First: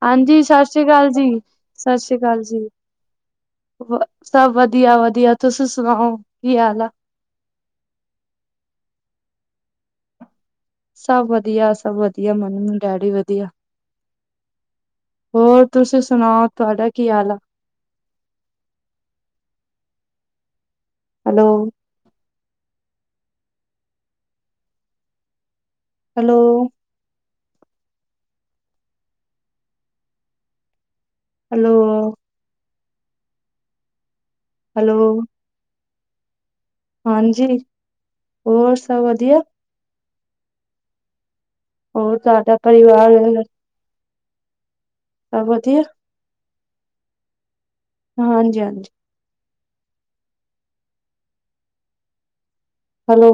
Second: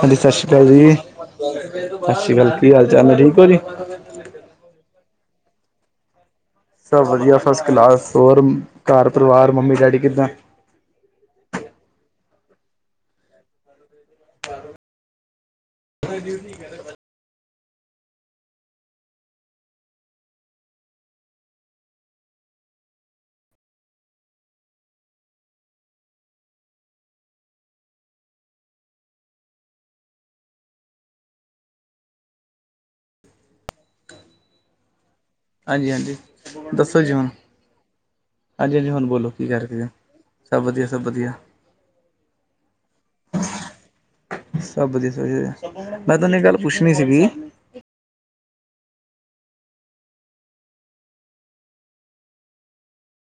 ਸਤਿ ਸ਼੍ਰੀ ਅਕਾਲ ਜੀ ਸਤਿ ਸ਼੍ਰੀ ਅਕਾਲ ਕੀ ਹਾਲ ਚਾਲ ਹੈ, ਠੀਕ ਹੋ ਜੀ ਸਭ ਵਧੀਆ ਵਧੀਆ ਤੁਸੀ ਸੁਣਾਓ ਕੀ ਹਾਲ ਹੈ। ਸਭ ਵਧੀਆ ਫਸਟ ਕਲਾਸ ਹੋਰ ਘਰ ਪਰਿਵਾਰ ਮੰਮੀ ਡੈਡੀ ਕਿੱਦਾਂ। ਸਭ ਵਧੀਆ ਸਭ ਵਧੀਆ ਮੈਨੂੰ ਡੈਡੀ ਵਧੀਆ। ਹੋਰ ਤੁਸੀਂ ਸੁਣਾਓ ਤੁਹਾਡਾ ਕੀ ਹਾਲ ਆ। ਹੈਲੋ, ਹੈਲੋ, ਹੈਲੋ ਹੈਲੋ ਹਾਂਜੀ ਹਾਂਜੀ, ਦੱਸੋ ਜੀ ਹੁਣ, ਹਾਂਜੀ ਹੋਰ ਹਾਂਜੀ ਹਾਂਜੀ, ਸਭ ਹੁਣ ਬੋਲੋ ਵਧੀਆ ਕੀ ਕਰਕੇ ਆ ਸਭ ਵਧੀਆ ਸਭ ਵਧੀਆ ਹੋਰ ਤੁਹਾਡਾ ਪਰਿਵਾਰ ਹੈ, ਸਭ ਵਧੀਆ ਸਆ ਵਧੀਆ ਮੈਂ ਤੁਹਾਨੂੰ ਇੱਕ ਗੱਲ ਪੁੱਛਣੀ ਸੀਗੀ। ਹਾਂਜੀ ਹਾਂਜੀ ਹੈਲੋ,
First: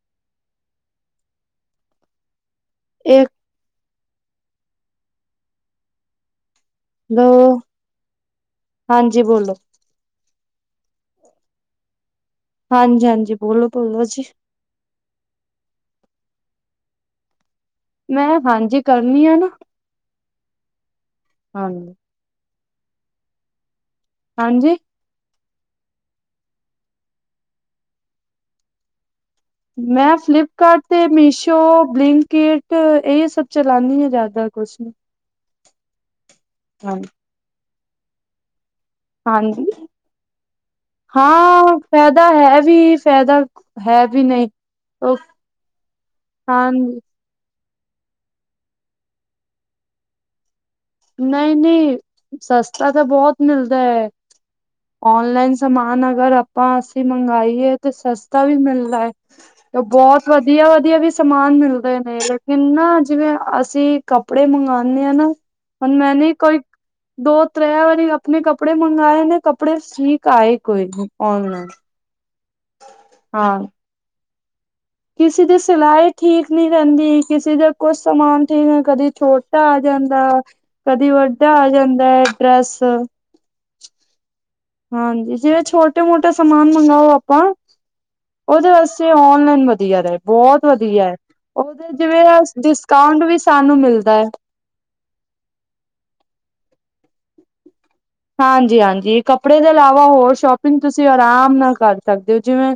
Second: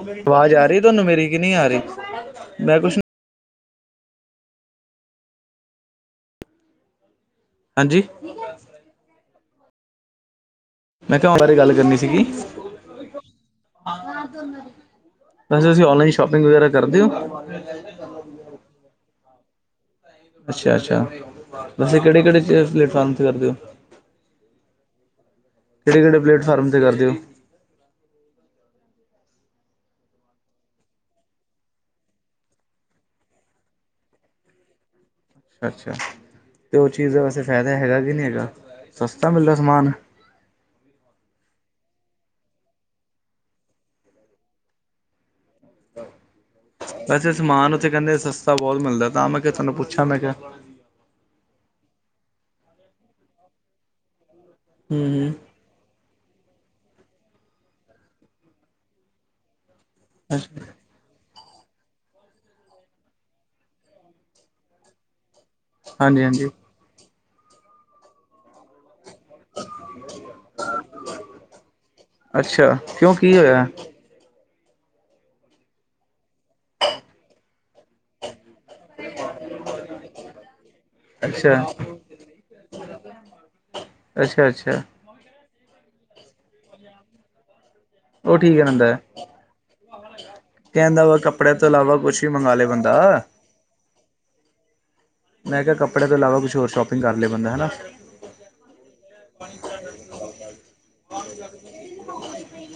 ਆਵਾਜ਼ ਆ ਰਹੀ ਤੁਹਾਨੂੰ ਮੇਰੀ ਕਿ ਨਹੀਂ ਆ ਰਹੀ ਮੈਂ ਕੁਛ ਇੱਕ ਦੋ ਹਾਂਜੀ, ਹਾਂਜੀ, ਬੋਲੋ ਮੈਂ ਘ ਬਾਰੇ ਗੱਲ ਕਰਨੀ ਸੀਗੀ ਹਾਂਜੀ ਹਾਂਜੀ, ਬੋਲੋ ਬੋਲੋ ਜੀ ਵੈਸੇ ਤੁਸੀਂ ਔਨਲਾਈਨ ਸ਼ੋਪਿੰਗ ਵਗੈਰਾ ਕਰਦੇ ਹੋ। ਮੈਂ ਹਾਂਜੀ ਕਰਨੀ ਆ ਨਾ ਅੱਛਾ ਅੱਛਾ ਹਾਂਜੀ ਵੈਸੇ ਕਿਹੜੇ ਕਿਹੜੇ ਪਲੇਟਫਾਰਮਥ ਕਰਦੇ ਹੋ। ਹਾਂਜੀ, ਕਿਹੜੇ ਕਿਹੜੇ ਪਲੇਟਫਾਰਮ ਤੇ ਕਰਦੇ ਹੋ। ਮੈਂ ਫਲਿਪਕਾਰਟ ਤੇ ਮੀਸ਼ੋ ਬਲਿੰਕਕੇਟ ਇਹ ਸਭ ਚਲਾਉਦੀ ਹਾਂ ਜ਼ਿਆਦਾ ਕੁਛ ਨ ਅੱਛਾ ਤੇ ਉਹ ਚੀਜ਼ ਦਾ ਵੈਸੇ ਫਾਇਦਾ ਹੈਗਾ ਕੀ ਨਹੀਂੀ ਹੈਗਾ। ਸਸਤਾ ਮਿਲਦਾ ਹਾਂਜੀ ਸਮਾਨ ਹਾਂ ਫਾਇਦਾ ਹੈ ਵੀ ਫਾਇਦਾ ਹੈ ਵੀ ਨਹੀਂ ਹਾਂਜੀ ੇ ਸਮਾਨ ਉੱਥੇ ਕਹਿੰਦੇ ਸਸਤਾ ਬਹੁਤ ਮਿਲਦਾ ਤਾਂ ਮੈਂ ਕਿਹਾ ਤੁਹਾਨੂੰ ਪੁੱਛਿਆ ਮੈਂ ਕਿਹਾ। ਨਹੀਂ ਨਹੀਂ ਸਸਤਾ ਤਾਂ ਬਹੁਤ ਮਿਲਦਾ ਹੈ ਹੂੰ ਹੂੰ ਔਨਲਾਈਨ ਸਮਾਨ ਅਗਰ ਆਪਾਂ ਅਸੀਂ ਮੰਗਾਈਏ ਤੇ ਸਸਤਾ ਵੀ ਮਿਲਦਾ ਹੈ ਤੇ ਬਹੁਤ ਵਧੀਆ ਵਧੀਆ ਵੀ ਸਮਾਨ ਮਿਲਦੇ ਨੇ ਲੇਕਿਨ ਨਾ ਜਿਵੇਂ ਅਸੀਂ ਕੱਪੜੇ ਮੰਗਵਾਉਂਦੇ ਹਾਂ ਨਾ ਹ ਹਾਂਜੀ ਮੈਂੇ ਹਾਂਜੀ ਕੋਈ ਦੋ ਤ੍ਰੈ ਵਾਰੀ ਆਪਣੇ ਕੱਪੜੇ ਮੰਗਵਾਏ ਨੇ ਕੱਪੜੇ ਸੀਕ ਆਏ ਕੋਈ ਔਨਲਾਈਨ ਅੱਛਾ ਕਿਉਂ ਕੀ ਹੋਇਆ ਕਿਸੇ ਦੀ ਸਿਲਾਈ ਠੀਕ ਨਹੀਂ ਰਹਿੰਦੀ ਕਿਸੇ ਦਾ ਕੁਛ ਸਮਾਨ ਠੀ ਕਦੀ ਛੋਟਾ ਆ ਜਾਂਦਾ ਕਦੀ ਵੱਡਾ ਅੱਛਾ ਆ ਜਾਂਦਾ ਹੈ ਡਰੈੱਸ ਅੱਛਾ ਅੱਛਾ ਹਾਂਜੀ ਜਿਵੇਂ ਛੋਟੇ ਮੋਟੇ ਸਮਾਨ ਮੰਗਵਾਓ ਆਪਾਂ ਉਹ ਠੀਕ ਉਹਦੇ ਰਹਿੰਦਾ ਵਾਸਤੇ ਨਲਾਈਨ ਵਧੀਆ ਰ ਬਹੁਤ ਕਹਿੰਦਾ ਵਧੀਆ ਹੈ ਵਾ ਕੱਪੜੇ ਤੋਂ ਉਹਦੇ ਇਲਾਵਾ ਕੁਛ ਜਿਵੇਂ ਵੀ ਮੰਗਵਾ ਲਏ ਬੰਦਾ ਡਿਸਕਾਊਂਟ ਵੀ ਸਾਨੂੰ ਮਿਲਦਾ ਹੈ ਮੈਂ ਕਿਹਾ ਕੱਪੜੇ ਤੋਂ ਇਲਾਵਾ ਕੁਛ ਹੋਰ ਸ਼ੋਪਿੰਗ ਕਰ ਲਿਆ ਬੰਦਾ ਹਨਾ ਹਾਂਜੀ ਹਾਂਜੀ ਕੱਪੜੇ ਦੇ ਇਲਾਵਾ ਹੋਰ ਸ਼ੋਪਿੰਗ ਤੁਸੀਂ ਆਰਾਮ ਨਾਲ ਕਰ ਸਕਦੇ ਹੋ ਜਿਵੇਂ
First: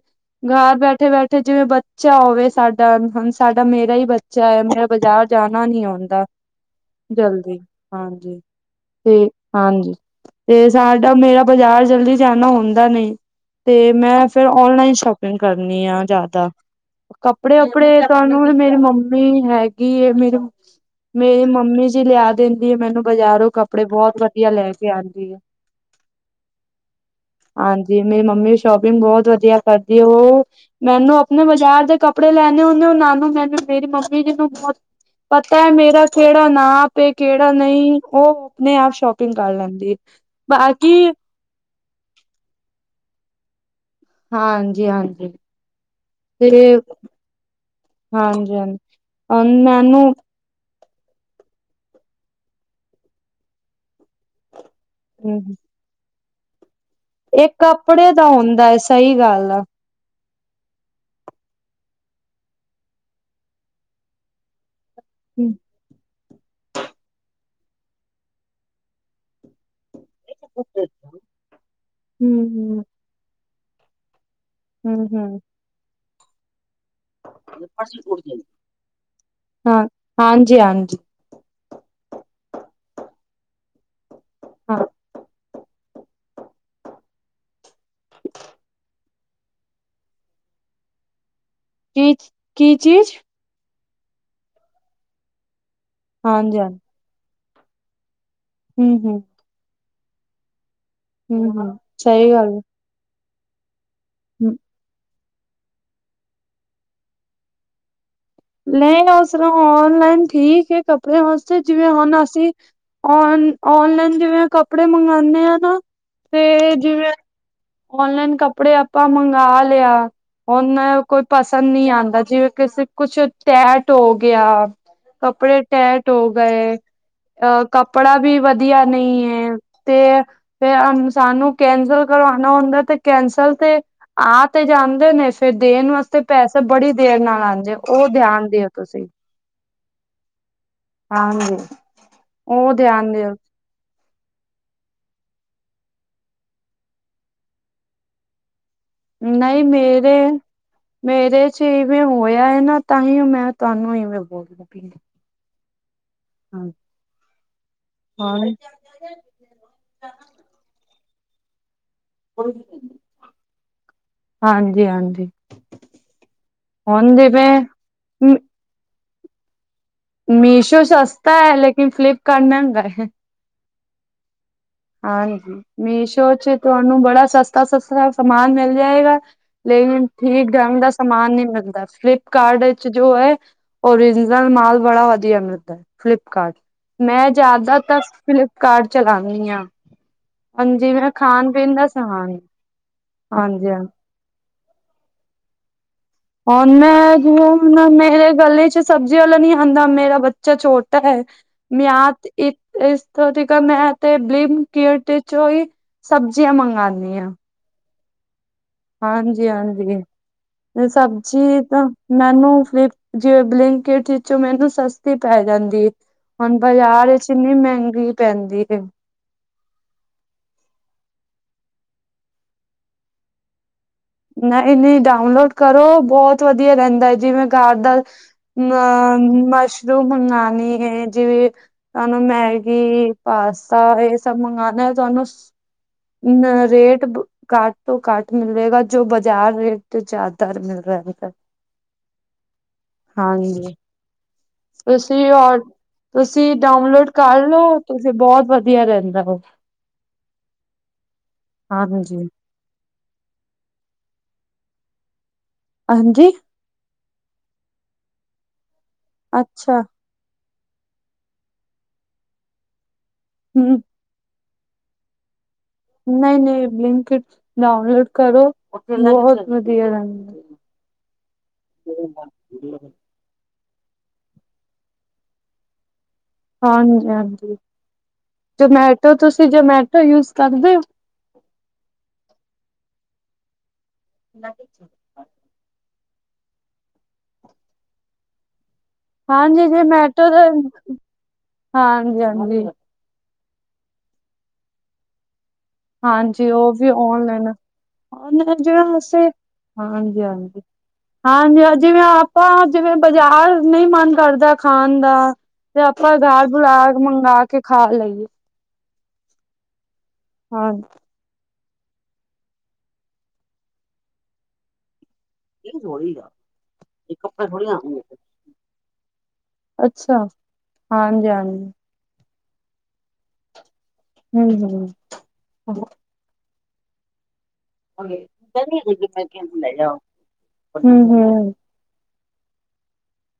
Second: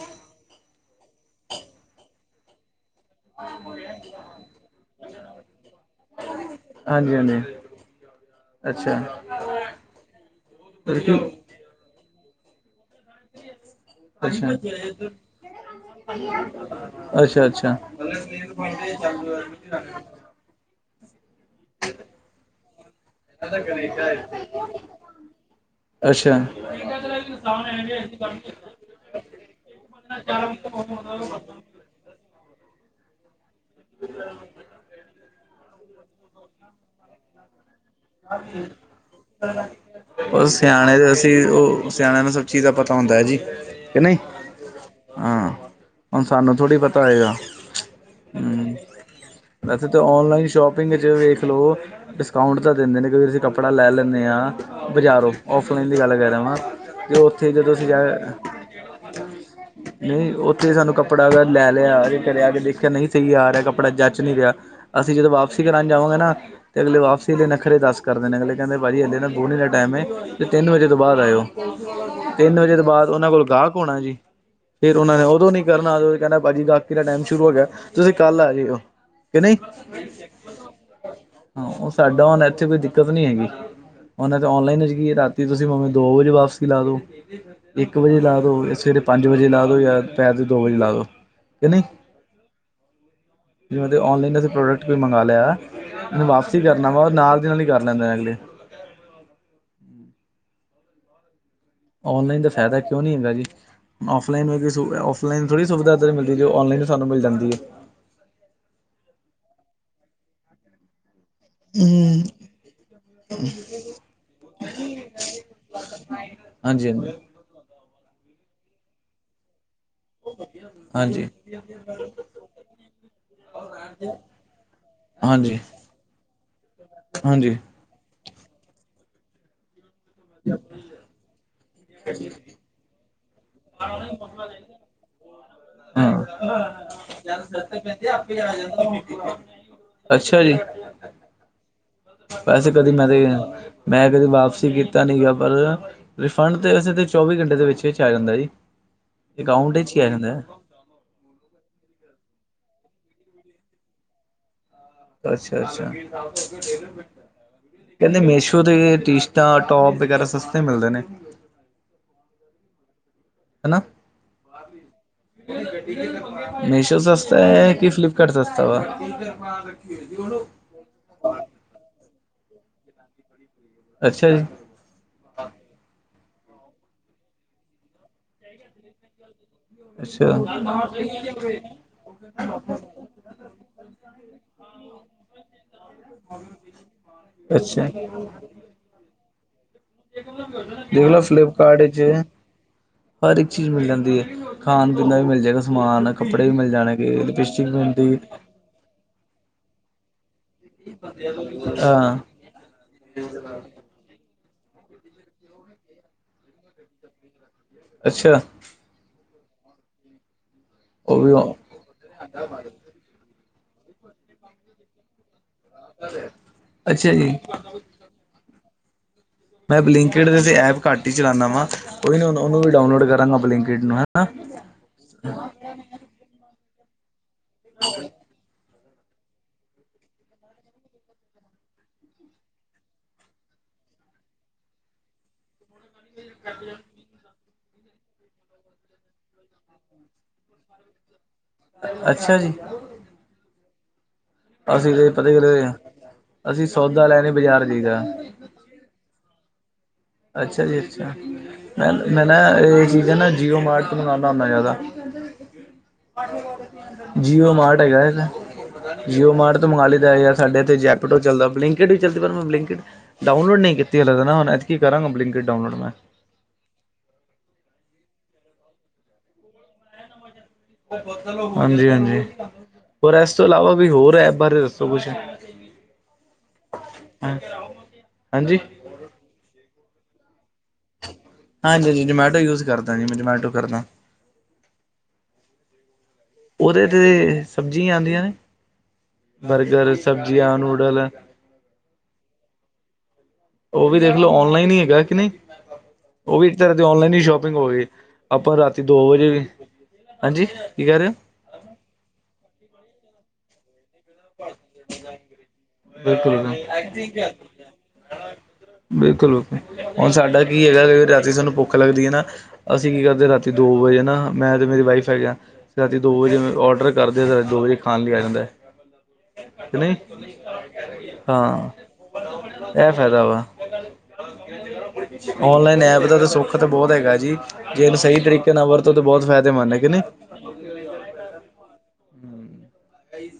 ਘਰ ਬੈਠੇ ਬੈਠੇ ਜਿਵੇਂ ਬੱਚਾ ਹੋਵੇ ਸਾਡਾ ਹੁਣ ਸਾਡਾ ਮੇਰਾ ਹੀ ਬੱਚਾ ਹੈ ਮੇਰਾ ਬਜ਼ਾਰ ਜਾਣਾ ਨੀ ਆਉਂਦਾ ਹਾਂਜੀ ਹਾਂਜੀ ਜਲਦੀ ਹਾਂਜੀ ਅੱਛਾ ਤੇ ਹਾਂਜੀ ਤੇ ਸਾਡਾ ਅੱਛਾ ਮੇਰਾ ਬਾਜ਼ਾਰ ਜਲਦੀ ਜਾਣਾ ਹੁੰਦਾ ਨਹੀਂ ਤੇ ਮੈਂ ਫਿਰ ਓਨਲਾਈਨ ਸ਼ੋਪਿੰਗ ਕਰਨੀ ਆ ਜ਼ਿਆਦਾ ਅੱਛਾ ਕੱਪੜੇ ਅੱਛਾ ਆਪੱਪੜੇ ਤੁਹਾਨੂੰ ਮੇਰੀ ਮੰਮੀ ਹੈਗੀ ਮੇਰੀ ਮੇਰੀ ਮੰਮੀ ਜੀ ਲਿਆ ਦਿੰਦੀ ਹੈ ਮੈਨੂੰ ਬਾਜ਼ਾਰੋਂ ਕੱਪੜੇ ਬਹੁਤ ਵਧੀਆ ਲੈ ਗ ਅੱਛਾ ਹਾਂਜੀ ਮੇਰੀ ਮੰਮੀ ਸ਼ੋਪਿੰਗ ਬਹੁਤ ਵਧੀਆ ਕਰਦੀ ਉਹ ਮੈਨੂੰ ਆਪਣੇ ਬਜ਼ਾਰ ਬਰ ਦੇ ਕੱਪੜੇ ਲੈਣੇ ਹੁੰਦੇ ਹੋ ਨਾਨੂ ਮੈਨੂੰ ਮੇਰੀ ਮੰਮੀ ਜੀ ਨੂੰ ਬਹੁਤ ਪਤਾ ਹੈ ਮੇਰਾ ਕਿਹੜਾ ਨਾਪ ਕਿਹੜਾ ਨਹੀਂ ਉਹ ਆਪਣੇ ਆਪ ਸ਼ੋਪਿੰਗ ਕਰ ਲੈਂਦੀ ਬਾਕੀ ਤੇ ਉਹ ਸਿਆਣਿਆਂ ਨੂੰ ਸਭ ਚੀਜ਼ ਦਾ ਪਤਾ ਹੁੰਦਾ ਹੈ ਜੀ ਕਿ ਨਹੀਂ ਹਾਂਜੀ ਹਾਂਜੀ ਹਾਂ ਹੁਣ ਤੇ ਸਾਨੂੰ ਥੋੜ੍ਹੀ ਪਤਾ ਹੋਏਗਾ ਹਾਂਜੀ ਹਾਂਜੀ ਅ ਮੈਨੂੰ ਨ ਸ਼ੋਪ ਸ਼ਪਿੰਗ ' ਵੇਖ ਲਓ ਡਿਸਕਾਊਂਟ ਤਾਂ ਦਿੰਦੇ ਨੇ ਕ ਅਸੀਂ ਕੱਪੜਾ ਲੈ ਲੈਂਦੇ ਹਾਂ ਬਜ਼ਾਰੋ ਹੂੰ ਔਫਰ ਕੁਦੀ ਕਲਾਕਾਰ ਰਮ ਇਹ ਕੱਪੜੇ ਦਾ ਹੁੰਦਾ ਏ ਸਹੀ ਗੱਲ ਆ ਨਹੀਂ ਉੱਥੇ ਸਾਨੂੰ ਕੱਪੜਾ ਅ ਲੈ ਲਿਆ ਕੇ ਕਰਿਆ ਕੇ ਦੇਖਿਆ ਨਹੀਂ ਸਹੀ ਆ ਰਿਹਾ ਕੱਪੜਾ ਜੱਚ ਨਹੀਂੀ ਰਿਹਾ ਅਸੀਂ ਜਦੋਂ ਹਮ ਵਾਪਸੀ ਕਰਾਉਣ ਜਾਵਾਂਗੇ ਨਾ ਤੇ ਅਗਲੇ ਵਾਪਸੀ ਲਈ ਨਖਰੇ ਦੱਸ ਕਰਦੇ ਨਿਕਲੇ ਕਹਿੰਦੇ ਭ ਜੀਜੇ ਤਾਂ ਬੋਹਣ ਦਾ ਟਾਈਮ ਹੈ ਤੇ ਤਿੰਨ ਵਜੇ ਤੋਂ ਬਾਅਦ ਆਇਓ ਤਿੰਨ ਵਜੇ ਹਮ ਤੋਂ ਬਾਅਦ ਉਹਨਾਂ ਕੋਲ ਗਾਹਕ ਹੋਣਾ ਜੀ ਫੇਿਰ ਹਮ ਉਹਨਾ ਨੇ ਹਮ ਉਦੋਂ ਨੀ ਕਰਨਨਾ ਕਹਿੰਦਾ ਭਾਜੀੀ ਬਾਕੀ ਦਾ ਟਾਈਮ ਸ਼ੁਰੂ ਹੋ ਗਿਆ ਤੁਸੀਂ ਕੱਲ ਆ ਜਇਓ ਕਿ ਨਹੀਂ ਹਾਂ ਹਾਂਜੀ ਹਾਂਜੀ ਹਾਂ ਉਹ ਸਾਡਾ ਹਣ ਇੱਥੇ ਕੋਈ ਦਿੱਕਤ ਨੀ ਹੈਗੀ ਉਹੇ ਤੇ ਹਾਂ ਔਨਲਾਈਨ ਕੀ ਰਾਤੀ ਤੁਸੀਂ ਮੰਮੀ ਦੋ ਵਜੇ ਵਾਪਸੀ ਲਾ ਦੋ ਇੱਕ ਵਜੇ ਲਾ ਦਉ ਸਵੇਰੇ ਪੰਜ ਵਜੇ ਲਾ ਦਉ ਜਾਂ ਦ ਪੈਰ ਦੇ ਦੋ ਵਜੇ ਲਾ ਦਉ ਕਹਿੰਦੇ ਕੀ ਕੀ ਚੀਜ਼ ਜ ਨਲਾਈਨ ਅਸੀਂ ਪ੍ਰੋਡਕਟ ਕੋਈ ਮੰਗਵਾ ਲਿਆ ਮਨੂੰ ਹਾਂਜੀ ਵਾਪਸਸੀ ਹਾਂਜੀ ਕਰਨਾ ਵਾ ਨਾਲ ਦੀ ਨਾਲ ਕਰ ਲੈਂਦੇ ਅਗਲੇ ਹਮ ਹਮ ਹਮ ਹਮ। ਸਹੀ ਔਨਲਾਈਨ ਦਾ ਗੱਲ ਫਾਇਦਾ ਕਿਉਂ ਨਹੀਂ ਹੈਗਾ ਜੀ ਹਮ ਫਲਾਈਨ। ਆਨਲਾਈਨ ਥੋੜੀ ਸੁਵਿਧਾ ਇਧਰ ਮਿਲਦੀ ਜੋ ਆਨ ਲਾਈਨ ਸਾਨੂੰ ਮਿਲ ਜਾਂਦੀ ਐ। ਨਈ ਉਸ ਤਰਾਂ ਔਨਲਾਈਨ ਠੀਕ ਐ ਕੱਪੜੇ ਵਾਸਤੇ ਜਿਵੇਂ ਹੁਣ ਅਸੀਂ ਔਨਲਾਈਨ ਜਿਵੇਂ ਕੱਪੜੇ ਮੰਗਵਾਉਦੇ ਆ ਨਾ ਤੇ ਹਾਂਜੀ ਜਿਵੇਂ ਹਾਂਜੀ ਔਨਲਾਈਨ ਕੱਪੜੇ ਆਪਾਂ ਮੰਗਾ ਲੇਆ ਹੁਨ ਕੋਈ ਹਾਂਜੀ ਪਸੰਦ ਨੀ ਆਂਦਾ ਜਿਵੇਂ ਕਿਸ ਕੁਛ ਟੈਟ ਹੋ ਗਿਆ। ਹਾਂਜੀ ਕੱਪੜੇ ਟੈਟ ਹੋ ਗਏ। ਹਾਂਜੀ। ਅ ਕੱਪੜਾ ਵੀ ਵਧੀਆ ਨਹੀਂ ਹੈ। ਤੇ ਫੇਰ ਸਾਨੂੰ ਕੈਂਸਲ ਕਰਵਾ। ਹੁੰਦਾ ਤੇ ਕੈਂਸਲ ਤੇ। ਆ ਤੇ ਜਾਂਦੇ ਨੇ ਫੇਰ ਦੇਣ ਵਾਸਤੇ ਪੈਸੇ ਬੜੀ ਦੇਰ ਨਾਲ ਆਂਦੇ ਓ ਧਿਆਨ ਦਿਓ ਤੁਸੀਂ। ਅੱਛਾ ਜੀ। ਹਾਂਜੀ। ਵੈਸੇ ਉਹ ਕਦੀ ਮੈਂ ਧਿਆਨ ਤੇ ਦਿਓ ਮੈਂ ਕਦੀ ਵਾਪਸੀ ਕੀਤਾ ਨੀਗਾ ਪਰ। ਰਿਫੰਡ ਤੇ ਵੇਸੇ ਚੌਵੀ ਘੰਟੇ ਦੇ ਵਿੱਚ-ਵਿੱਚ ਆ ਜਾਂਦਾ ਜੀ। ਨਈ ਅਕਾਊਂਟ ਵਿੱਚ ਹੀ ਆ ਮੇਰੇ। ਜਾਂਦਾ ਮੇਰੇ ਚ ਇਵੇਂ ਹੋਇਆ ਹੈ ਨਾ ਤਾਂਹੀ ਮੈਂ ਤੁਹਾਨੂੰ ਇਵੇਂ ਬੋਲ ਲਗੀ। ਅੱਛਾ ਅੱਛਾ, ਕਹਿੰਦੇ ਹਾਂ ਮੇਸ਼ੋ ਤੇ ਤਾਂ ਟੋਪ ਵਗੈਰਾ ਸਸਤੇ ਮਿਲਦੇ ਨੇ। [unintelligible] ਹੈ ਨਾ। ਹਾਂਜੀ ਹਾਂਜੀ ਮੀਸ਼ੋ ਹੁਣ ਸਸਤਾ ਜਿਵੇਂ ਏ ਕਿ ਫਲਿਪਕਾਰਡ ਸਸ ਤੇ ਔਰ। ਮੀਸ਼ੋ ਸਸਤਾ ਹੈ ਲੇਕਨ ਫਲਿਪਕਾਰਡ ਮਹਿੰਗਾ ਹੈ। ਅੱਛਾ ਜੀ। ਹਾਂਜੀ ਮੀਸ਼ੋ ਚ ਤੁਹਾਨੂੰ ਬੜਾ ਸਸਤਾ -ਸਸਤਾ ਸਮਾਨ ਮਿਲ ਜਾਏਗਾ ਲੇਕਿਨ ਅੱਛਾ ਠੀਕ ਢੰਗ ਦਾ ਸਮਾਨ ਨਹੀਂ ਮਿਲਦਾ ਫਲਿਪਕਾਰਡ ਵਿੱਚ ਜੋ ਹੈ। ਔਰੀਜਨਲ ਮਾਲ ਬੜਾ ਵਧੀਆ ਮਿਲਦਾ ਫਲਿਪਕਾਰਟ ਮੈਂ ਅੱਛਾ, ਜ਼ਿਆਦਾਤਰ ਫਲਿਪ ਕਾਰ ਚਲਾਉਣੀ ਆ। ਦੇਖ ਲੋ ਫਲਿੱਪਕਾਰਡ ਦਾ ਇੱਚ ਸਮਾਨ ਹਰ ਇੱਕ ਹਾਂਜੀ ਚੀਜ਼ ਹਾਂ ਮਿਲ ਜਾਂਦੀ ਏ। ਖਾਣ ਪੀਣ ਦਾ ਵੀ ਮਿਲ ਜਾਏਗਾ ਸਮਾਨ। ਕੱਪੜੇ ਵੀ ਹਣ ਮਿਲ ਜਾਣਗੇ ਮੈਂ ਲਿਪਸਟਿਕ ਵੀ ਹਣ ਮਿਲਦੀ ਮੇਰੇ ਗਲੀ ਚ ਸਬਜ਼ੀ ਵਾਲਾ ਨਹੀਂ ਆਉਦਾ ਮੇਰਾ ਬੱਚਾ ਛੋਟਾ ਹੈ। ਮੈਂ ਹਾਂ ਆਤ ਇੱਕ ਇਸ ਤੋਂ ਕ ਮੈਂ ਤੇ ਬਲਿੰਕਿਤ ਚੋਂ ਹੀ ਸਬਜ਼ੀਆਂ ਮੰਗਵਾਉਂਦੀ ਹਾਂ। ਅੱਛਾ। ਹਾਂਜੀ ਹਾਂਜੀ, ਤੇ ਉਹ ਵੀ ਸਬਜ਼ੀ ਤਾਂ ਮੈਨੂੰ ਫਲਿਪ ਜਿਵੇਂ ਬਲਿੰਕਟ ਵਿੱਚੋਂ ਮੈਨੂੰ ਸਸਤੀ ਪੈ ਜਾਂਦੀ ਐ। ਹੁਣ ਬਾਜ਼ਾਰ ਅੱਛਾ ਇੱਚ ਜੀ ਇੰਨੀ ਮੇਹੰਗੀ ਪੈਂਦੀ ਏ। ਮੈਂ ਬਲਿੰਕੀਟ ਦੀ ਤੇ ਐਪ ਘਾਟ ਹੀ ਚਲਾਣਾ ਵਾ, ਕੋਈ ਨਾ ਓਹਨੂੰ-ਉਹਨੂੰ ਵੀ ਡਾਊਨਲੋਡ ਕਰਾਂਗਾ ਬਲਿੰਕਕੀਟ ਨੂੰ ਹੈ। ਨਈ ਨਈ, ਡਾਊਨਲੋਡ ਕਰੋ ਬਹੁਤ ਵਧੀਆ ਰਹਿੰਦਾ ਜਿਵੇਂ ਘਰ ਦਾ। ਅ ਮਸ਼ਰੂਮ ਮੰਗਉਣੀ ਹੈ ਜਿਵੇਂ। ਤੁਹਾਨੂੰ ਮੈਗੀ ਪਾਸਤਾ ਇਹ ਸਭ ਮੰਗਵਾਉਣਾ ਹੈ ਤੁਹਾਨੂੰ [unintelligible] ਘੱਟ ਤੋਂ ਘੱਟ ਮਿਲੇਗਾ ਜੋ ਬਾਜ਼ਾਰ ਰੇਟ ਤੋਂ ਜ਼ਿਆਦਾ ਮਿਲ ਰਿਆ ਹੁੰਦਾ। ਅੱਛਾ ਜੀ। ਹਾਂਜੀ। ਅਸੀਂ ਤੇ ਤੁਸੀਂ ਕਦੇ ਔਰ ਕਦੇ, ਤੁਸੀਂ ਡਾਊਨਲੋਡ ਕਰਲੋ ਤੁਸੀਂ ਬਹੁਤ ਵਧੀਆ ਰਹਿੰਦਾ ਓ। ਅੱਛਾ ਜੀ ਅੱਛਾ, ਮੈਂ ਮੈਂ ਹਾਂਜੀ। ਨਾ ਇਹ ਚੀਜ਼ਾਂ ਨਾ ਜੀਓ ਮਾਰਟ ਤੇ ਮਗਾਉਦਾ ਹੁੰਦਾ ਜ਼ਿਆਦਾ ਹਾਂਜੀ ਜੀਓ ਮਾਰਟ ਹੈਗਾ ਜੀਓ ਮਾਰਟ ਤੋਂ ਅੱਛਾ ਮੰਗਵਾ ਲਈ ਦਾ ਯਾਰ ਪੈਲੇ ਤੇ ਜੈਪਟੋ ਚੱਲਦਾ, ਬਲਿੰਕਟ ਵੀ ਚੱਲਦੀ ਪਰ ਮੈਂ ਬਿੰਕਟ ਡਾਊਲੋਡ ਨੀ ਹੂੰ ਕੀਤੀ ਹਾਲੇ ਤੇ ਨਾ [unintelligible] ਕੀ ਕਰਾਗਾਂ ਬਲਿੰਕਟ ਡਾਊਨਲੋਡ ਮੈਂ ਨਹੀਂ-ਨਹੀਂ ਬਲਿੰਕਿਟ ਡਾਊਨਲੋਡ ਕਰੋ ਬਹੁਤ ਵਧੀਆ ਰਹਿੰਦਾ। ਹਾਂਜੀ-ਹਾਂਜੀ ਹੋਰ ਇਸ ਤੋਂ ਇਲਾਵਾ ਕੋਈ ਹੋਰ ਐਪ ਬਾਰੇ ਦੱਸੋ ਕੁਛ। ਹਾਂਜੀ ਹਾਂਜੀ-ਹਾਂਜੀ ਹਾਂਜੀ ਜਮੇਟੋ ਤੁਸੀਂ ਜਮੈਟੋ ਯੁਸ ਕਰਦੇ ਹੋ। ਹਾਂਜੀ ਜੀ ਜਮੈਟੋ ਯੂਜ ਕਰਦਾ ਜੀ ਮੈਂ ਜੌਮੈਟੋ ਕਰਦਾ। [unintelligible] ਉਹਦੇ ਤੇ ਸਬਜ਼ੀਆਂ ਆਂਦੀਆਂ ਨੇ। ਹਾਂਜੀ ਬਰਗਰ, ਜਮੇਟੋ ਸਬਜ਼ੀਆਂ, ਤੇ ਨੂਡਲ ਹਾਂਜੀ-ਹਾਂਜੀ। ਉਹ ਵੀ ਦੇਖ ਲਓ ਔਨਲਾਈਨ ਇ ਹੈਗਾ ਕਿ ਨਹੀਂ। ਉਹ ਵੀ ਇੱਕ ਤਰ੍ਹਾਂ ਦੀ ਔਨਲਾਈਨ ਇ ਸ਼ੋਪਿੰਗ ਹੋਵੇ ਆਪਾਂ ਰਾਤੀ ਜਿਹੜਾ ਦੋ ਵਜੇ ਅਸੀਂ ਵੀ ਹਾਂਜੀ ਕੀ ਕਹਿ ਰਹੇ ਓ। ਹਾਂਜੀ ਹਾਂ, ਜਿਵੇਂ ਆਪਾਂ ਜਿਵੇਂ ਬਾਜ਼ਾਰ ਨੀ ਮੰਨ ਘਰ ਦਾ ਖਾਨ ਦਾ ਤੇ ਆਪਾਂ ਬਿਲਕੁਲ ਦਾਲ ਬਿਲਕੁਲ ਬੁਲਾ ਮੰਗਾ ਕੇ ਖਾ ਲਈ ਏ। ਬਿਲਕੁਲ [unintelligible] ਹੁਨ ਸਾਡਾ ਕੀ ਹਾਂ ਹੈਗਾ ਅਗਰ [unintelligible] ਅਂ ਸਾਨੂੰ ਭੁੱਖ ਲੱਗਦੀ ਹੈ ਨਾ, ਅਸੀਂ ਕੀ ਕਰਦੇ ਹਾਂ ਰਾਤੀ ਦੋ ਵਜੇ ਹਨ ਨਾ ਮੈਂ ਤੇ ਮੇਰੀ ਵਾਈਫ ਹੈ ਰਾਤੀ ਦੋ ਵਜੇ ਮੈਂ ਔਡਰ ਕਰਦੇ ਤੇ ਦੋ ਵਜੇ ਖਾਨ ਲਈ ਆ ਜਾਂਦਾ ਐ। ਕਿ ਨਈ ਅੱਛਾ ਹਾਂਜੀ ਹਾਂ। ਹਾਂਜੀ ਐ ਫੈਦਾ ਵਾ, ਹਮ ਔਨਲਾਈਨ ਹਮ ਐਪ ਦਾ ਤਾਂ ਸੁਖ ਪਤਾਂ ਬਹੁਤ ਹੈਗਾ ਜੀ। ਜੇ ਇਹਨੂੰ ਸਹੀ ਤਰੀਕੇ ਨਾਲ ਵਰਤੋ ਤਾਂ ਬਹੁਤ ਫਾਇਦੇਮੰਦ ਹੈ ਕੇ ਨਹੀ ਹਮ ਹਮ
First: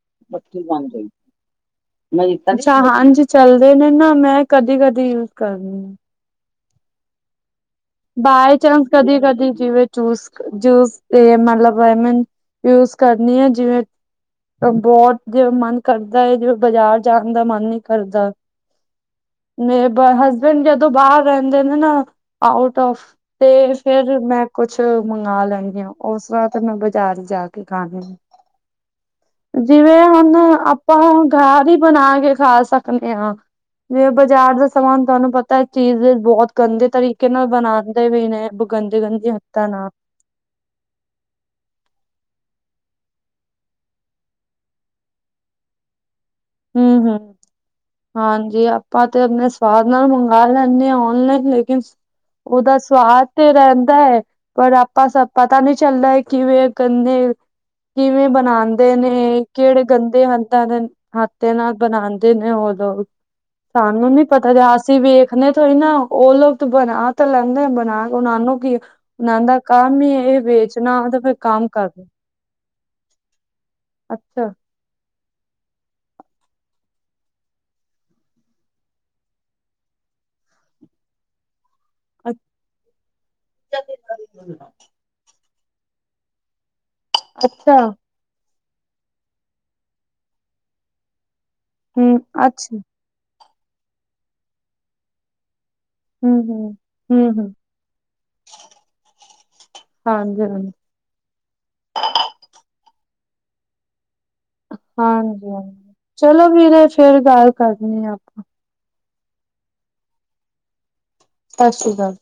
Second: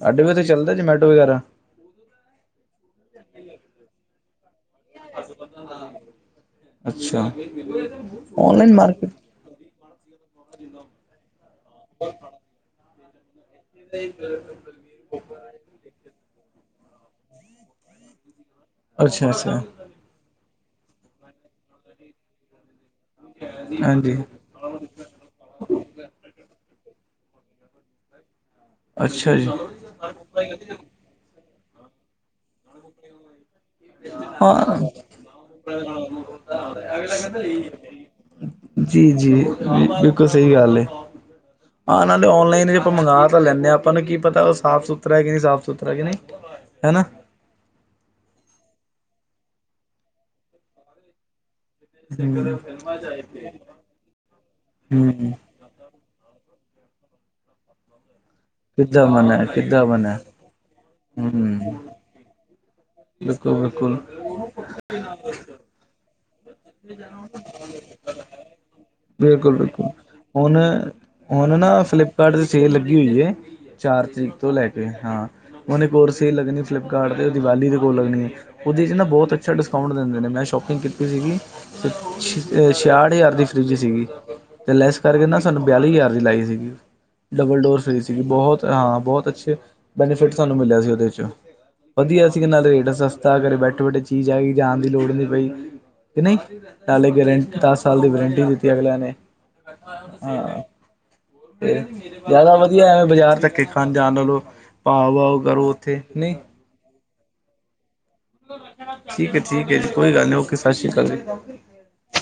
ਹੂੰ [unintelligible] ਅੱਛਾ, ਹਾਂਜੀ ਚੱਲਦੇ ਨੇ ਨਾ ਮੈਂ ਕਦੀ-ਕਦ ਅੱਛਾ। ਬਾਏ ਔਨਲਾਈਨ ਚਾਂਸ ਮਾਰਕੀਟ ਕਦੀ-ਕਦੀ ਜਿਵੇਂ ਚੂਸ-ਜੂਸ ਮਤਲਬ ਐਮਾਂ ਨ ਯੂ ਕਰਨੀ ਆ ਜਿਵੇਂ ਤਾਂ ਬਹੁਤ ਜਿਵੇਂ ਮਨ ਕਰਦਾ ਏ, ਬਾਜ਼ਾਰ ਜਾਨ ਦਾ ਮਨ ਨਹੀਂ ਕਰਦਾ ਅੱਛਾ-ਅੱਛਾ। ਮੇਰੇ ਬ ਹਸਬੈਂਡ ਜਦੋਂ ਬਾਹਰ ਰਹਿੰਦੇ ਨੇ ਨਾ ਆਊਟ ਆਫ ਤੇ ਹਾਂਜੀ ਫੇਿਰ ਮੈਂ ਕੁਛ ਮੰਗਵਾ ਲੈਨੀ ਆ, ਉਸਰਾਂ ਤਾਂ ਮੈਂ ਬਾਜ਼ਾਰ ਜਾ ਕੇ ਖਾਣੀ ਅੱਛਾ ਜੀ ਜਿਵੇਂ ਹੁਣ ਆਪਾਂ ਗਾਰ ਹੀ ਬਣਾ ਕੇ ਖਾ ਸਕਨੇ ਆ। ਜਿਵੇ ਬਾਜ਼ਾਰ ਦਾ ਹਾਂ ਸਮਾਨ ਤੁਹਾਨੂੰ ਪਤਾ ਹੈ ਚੀਜ਼ ਬਹੁਤ ਗੰਦੇ ਤਰੀਕੇ ਨਾਲ ਬਣਾਦੇ ਵੀ ਨੇ, ਗੰਦੇ-ਗੰਦੇ ਹੱਥਾਂ ਨਾਲ ਕੁਲ ਸਹੀ ਗੱਲ ਏ। ਆ ਨਾਲੇ ਓਨਲਾਈਨ ਜੀ ਆਪਾਂ ਮੰਗਗਾ ਤਾਂ ਲੈਂਨੇ ਹਾਂ, ਆਪਾਂ ਨੂੰ ਕੀ ਪਤਾ ਉਹ ਸਾਫ਼ ਸੁਥਰਾ ਕਿ ਨਹੀਂ ਸਾਫ਼ ਸੁਥਰਾ ਕਿ ਨਹੀਂ ਹੂ ਹੈਨਾ ਹੂ ਹਾਂਜੀ, ਆਪਾਂ ਤੇ ਆਪਣੇ ਸਵਾਦ ਨਾਲ ਮੰਗਵਾ ਲੈਂਨੇ ਆ ਔਨਲਾਈਨ ਲੇਕਿਨ ਉਹਦਾ ਸਵਾਦ ਤੇ ਰਹਿੰਦਾ ਹੈ ਪਰ ਆਪਾਂ ਸਾਂ ਹਮ ਪਤਾ ਨਹੀਂ ਚੱਲਦਾ ਹੈ ਕਿਵੇਂ ਗੰਦੇ, ਕਿਵੇਂ ਬਣਾ ਦੇ ਕਿੱਦਾਂ ਨੇ ਬਣਾ ਕਿਹੜੇ ਕਿੱਦਾਂ ਬਣਾ ਗੰਦੇ ਹੰਦਾਂ ਦੇ ਹੱਥ ਹਮ ਨਾਲ ਬਣਾਦੇ ਨੇ ਉਹ ਦੋ, ਬਿਲਕੁਲ ਬਿਲਕੁਲ ਸਾਨੂੰ ਨੀ ਪਤਾ ਤੇ ਅਸੀਂ ਵੇਖਣੇ ਥੋੜੀ ਨਾ ਉਹ ਲੋਕ ਬਣਾ ਤਾਂ ਲੈਂਦੇ ਬਣਾ, ਉਹ ਨੂੰ ਕੀ ਆ ਉਹਨਾਂ ਬਿਲਕੁਲ ਦਾ ਬਿਲਕੁਲ ਕੰਮ ਹੀ ਇਹ ਵੇਚਣਾ ਤੇ ਫੇਰ ਕੰਮ ਕਰਨਾ ਸਾਡੇ ਤੇ ਸੇਲ ਲੱਗੀ ਹੋਈ ਐ, ਚਾਰ ਤਰੀਕ ਅੱਛਾ ਤੋਂ ਲੈ ਕੇ ਹਾਂ ਹੁਨ ਇਕ ਹੋਰ ਸੇਲ ਲੱਗਣੀ ਫਲਿੱਪਕਾਰਟ ਤੇ ਦੀਵਾਲੀ ਦੇ ਉਹ ਲੱਗਣੀ ਐ, ਉਹਦੇ ਚ ਨਾ ਬਹੁਤ ਅੱਛਾ ਡਿਸਕਾਊਂਟ ਦਿੰਦੇ ਨੇ, ਮੈਂ ਸ਼ੋਪਿੰਗ ਕੀਤੀ ਸੀਗੀ। ਛੀ ਛਿਆਹਠ ਹਜ਼ਾਰ ਦੀ ਫਰਿੱਜ ਸੀਗੀ ਤੇ ਲੈਸ ਕਰਕੇ ਨਾ ਸਾਨੂੰ ਬਿਆਲੀ ਹਜ਼ਾਰ ਦੀ ਲਾਈ ਸੀਗੀ, ਡਬਲ ਅੱਛਾ ਡੋਰ ਫਰਿਜ ਕਿਉਂਕਿ ਬਹੁਤ ਹਾਂ ਬਹੁਤ ਅੱਛੇ ਬੈਨੀਫਿਟ ਸਾਨੂੰ ਮਿਲਿਆ ਸੀ ਉਹਦੇ ਚ, ਹਮ ਵਧੀਆ ਸੀ ਨਾਲ ਅੱਛਾ ਤੇ ਸਸਤਾ ਘਰੇ ਬੈਠੇ-ਬੈਠੇ ਚੀਜ਼ ਆਗੀ ਜਾਣ ਦੀ ਲੋੜ ਨੀ ਪਈ। ਕਿ ਨਹੀਂ ਹਮ ਹਮ ਨਾਲੇ ਹਮ ਗਰੰ ਹਮ ਦਸ ਸਾਲ ਦੀ ਵਰੰਟੀ ਦਿੱਤੀ ਅਗਲਿਆਂ ਨੇ ਹਾਂ। ਹਾਂਜੀ ਹਾਂਜੀ ਤੇ ਜ਼ਿਆਦਾ ਵਧੀਆ ਐਵੇਂ ਬਾਜ਼ਾਰ ਧੱਕੇ ਖਾਣ ਜਾਣ ਨਾ ਲਓ। ਹਾਂਜੀ ਹਾਂਜੀ ਚਲੋ ਵੀਰੇ ਫਿਰ ਗੱਲ ਕਰਦੇ ਆ ਆਪਾਂ। ਠੀਕ ਹੈ ਠੀਕ ਹੈ ਜੀ ਕੋਈ ਗੱਲ ਨੀ ਓਕੇ ਸਤਿ ਸ਼੍ਰੀ ਅਕਾਲ ਜੀ। ਸਤਿ ਸ਼੍ਰੀ ਅਕਾਲ।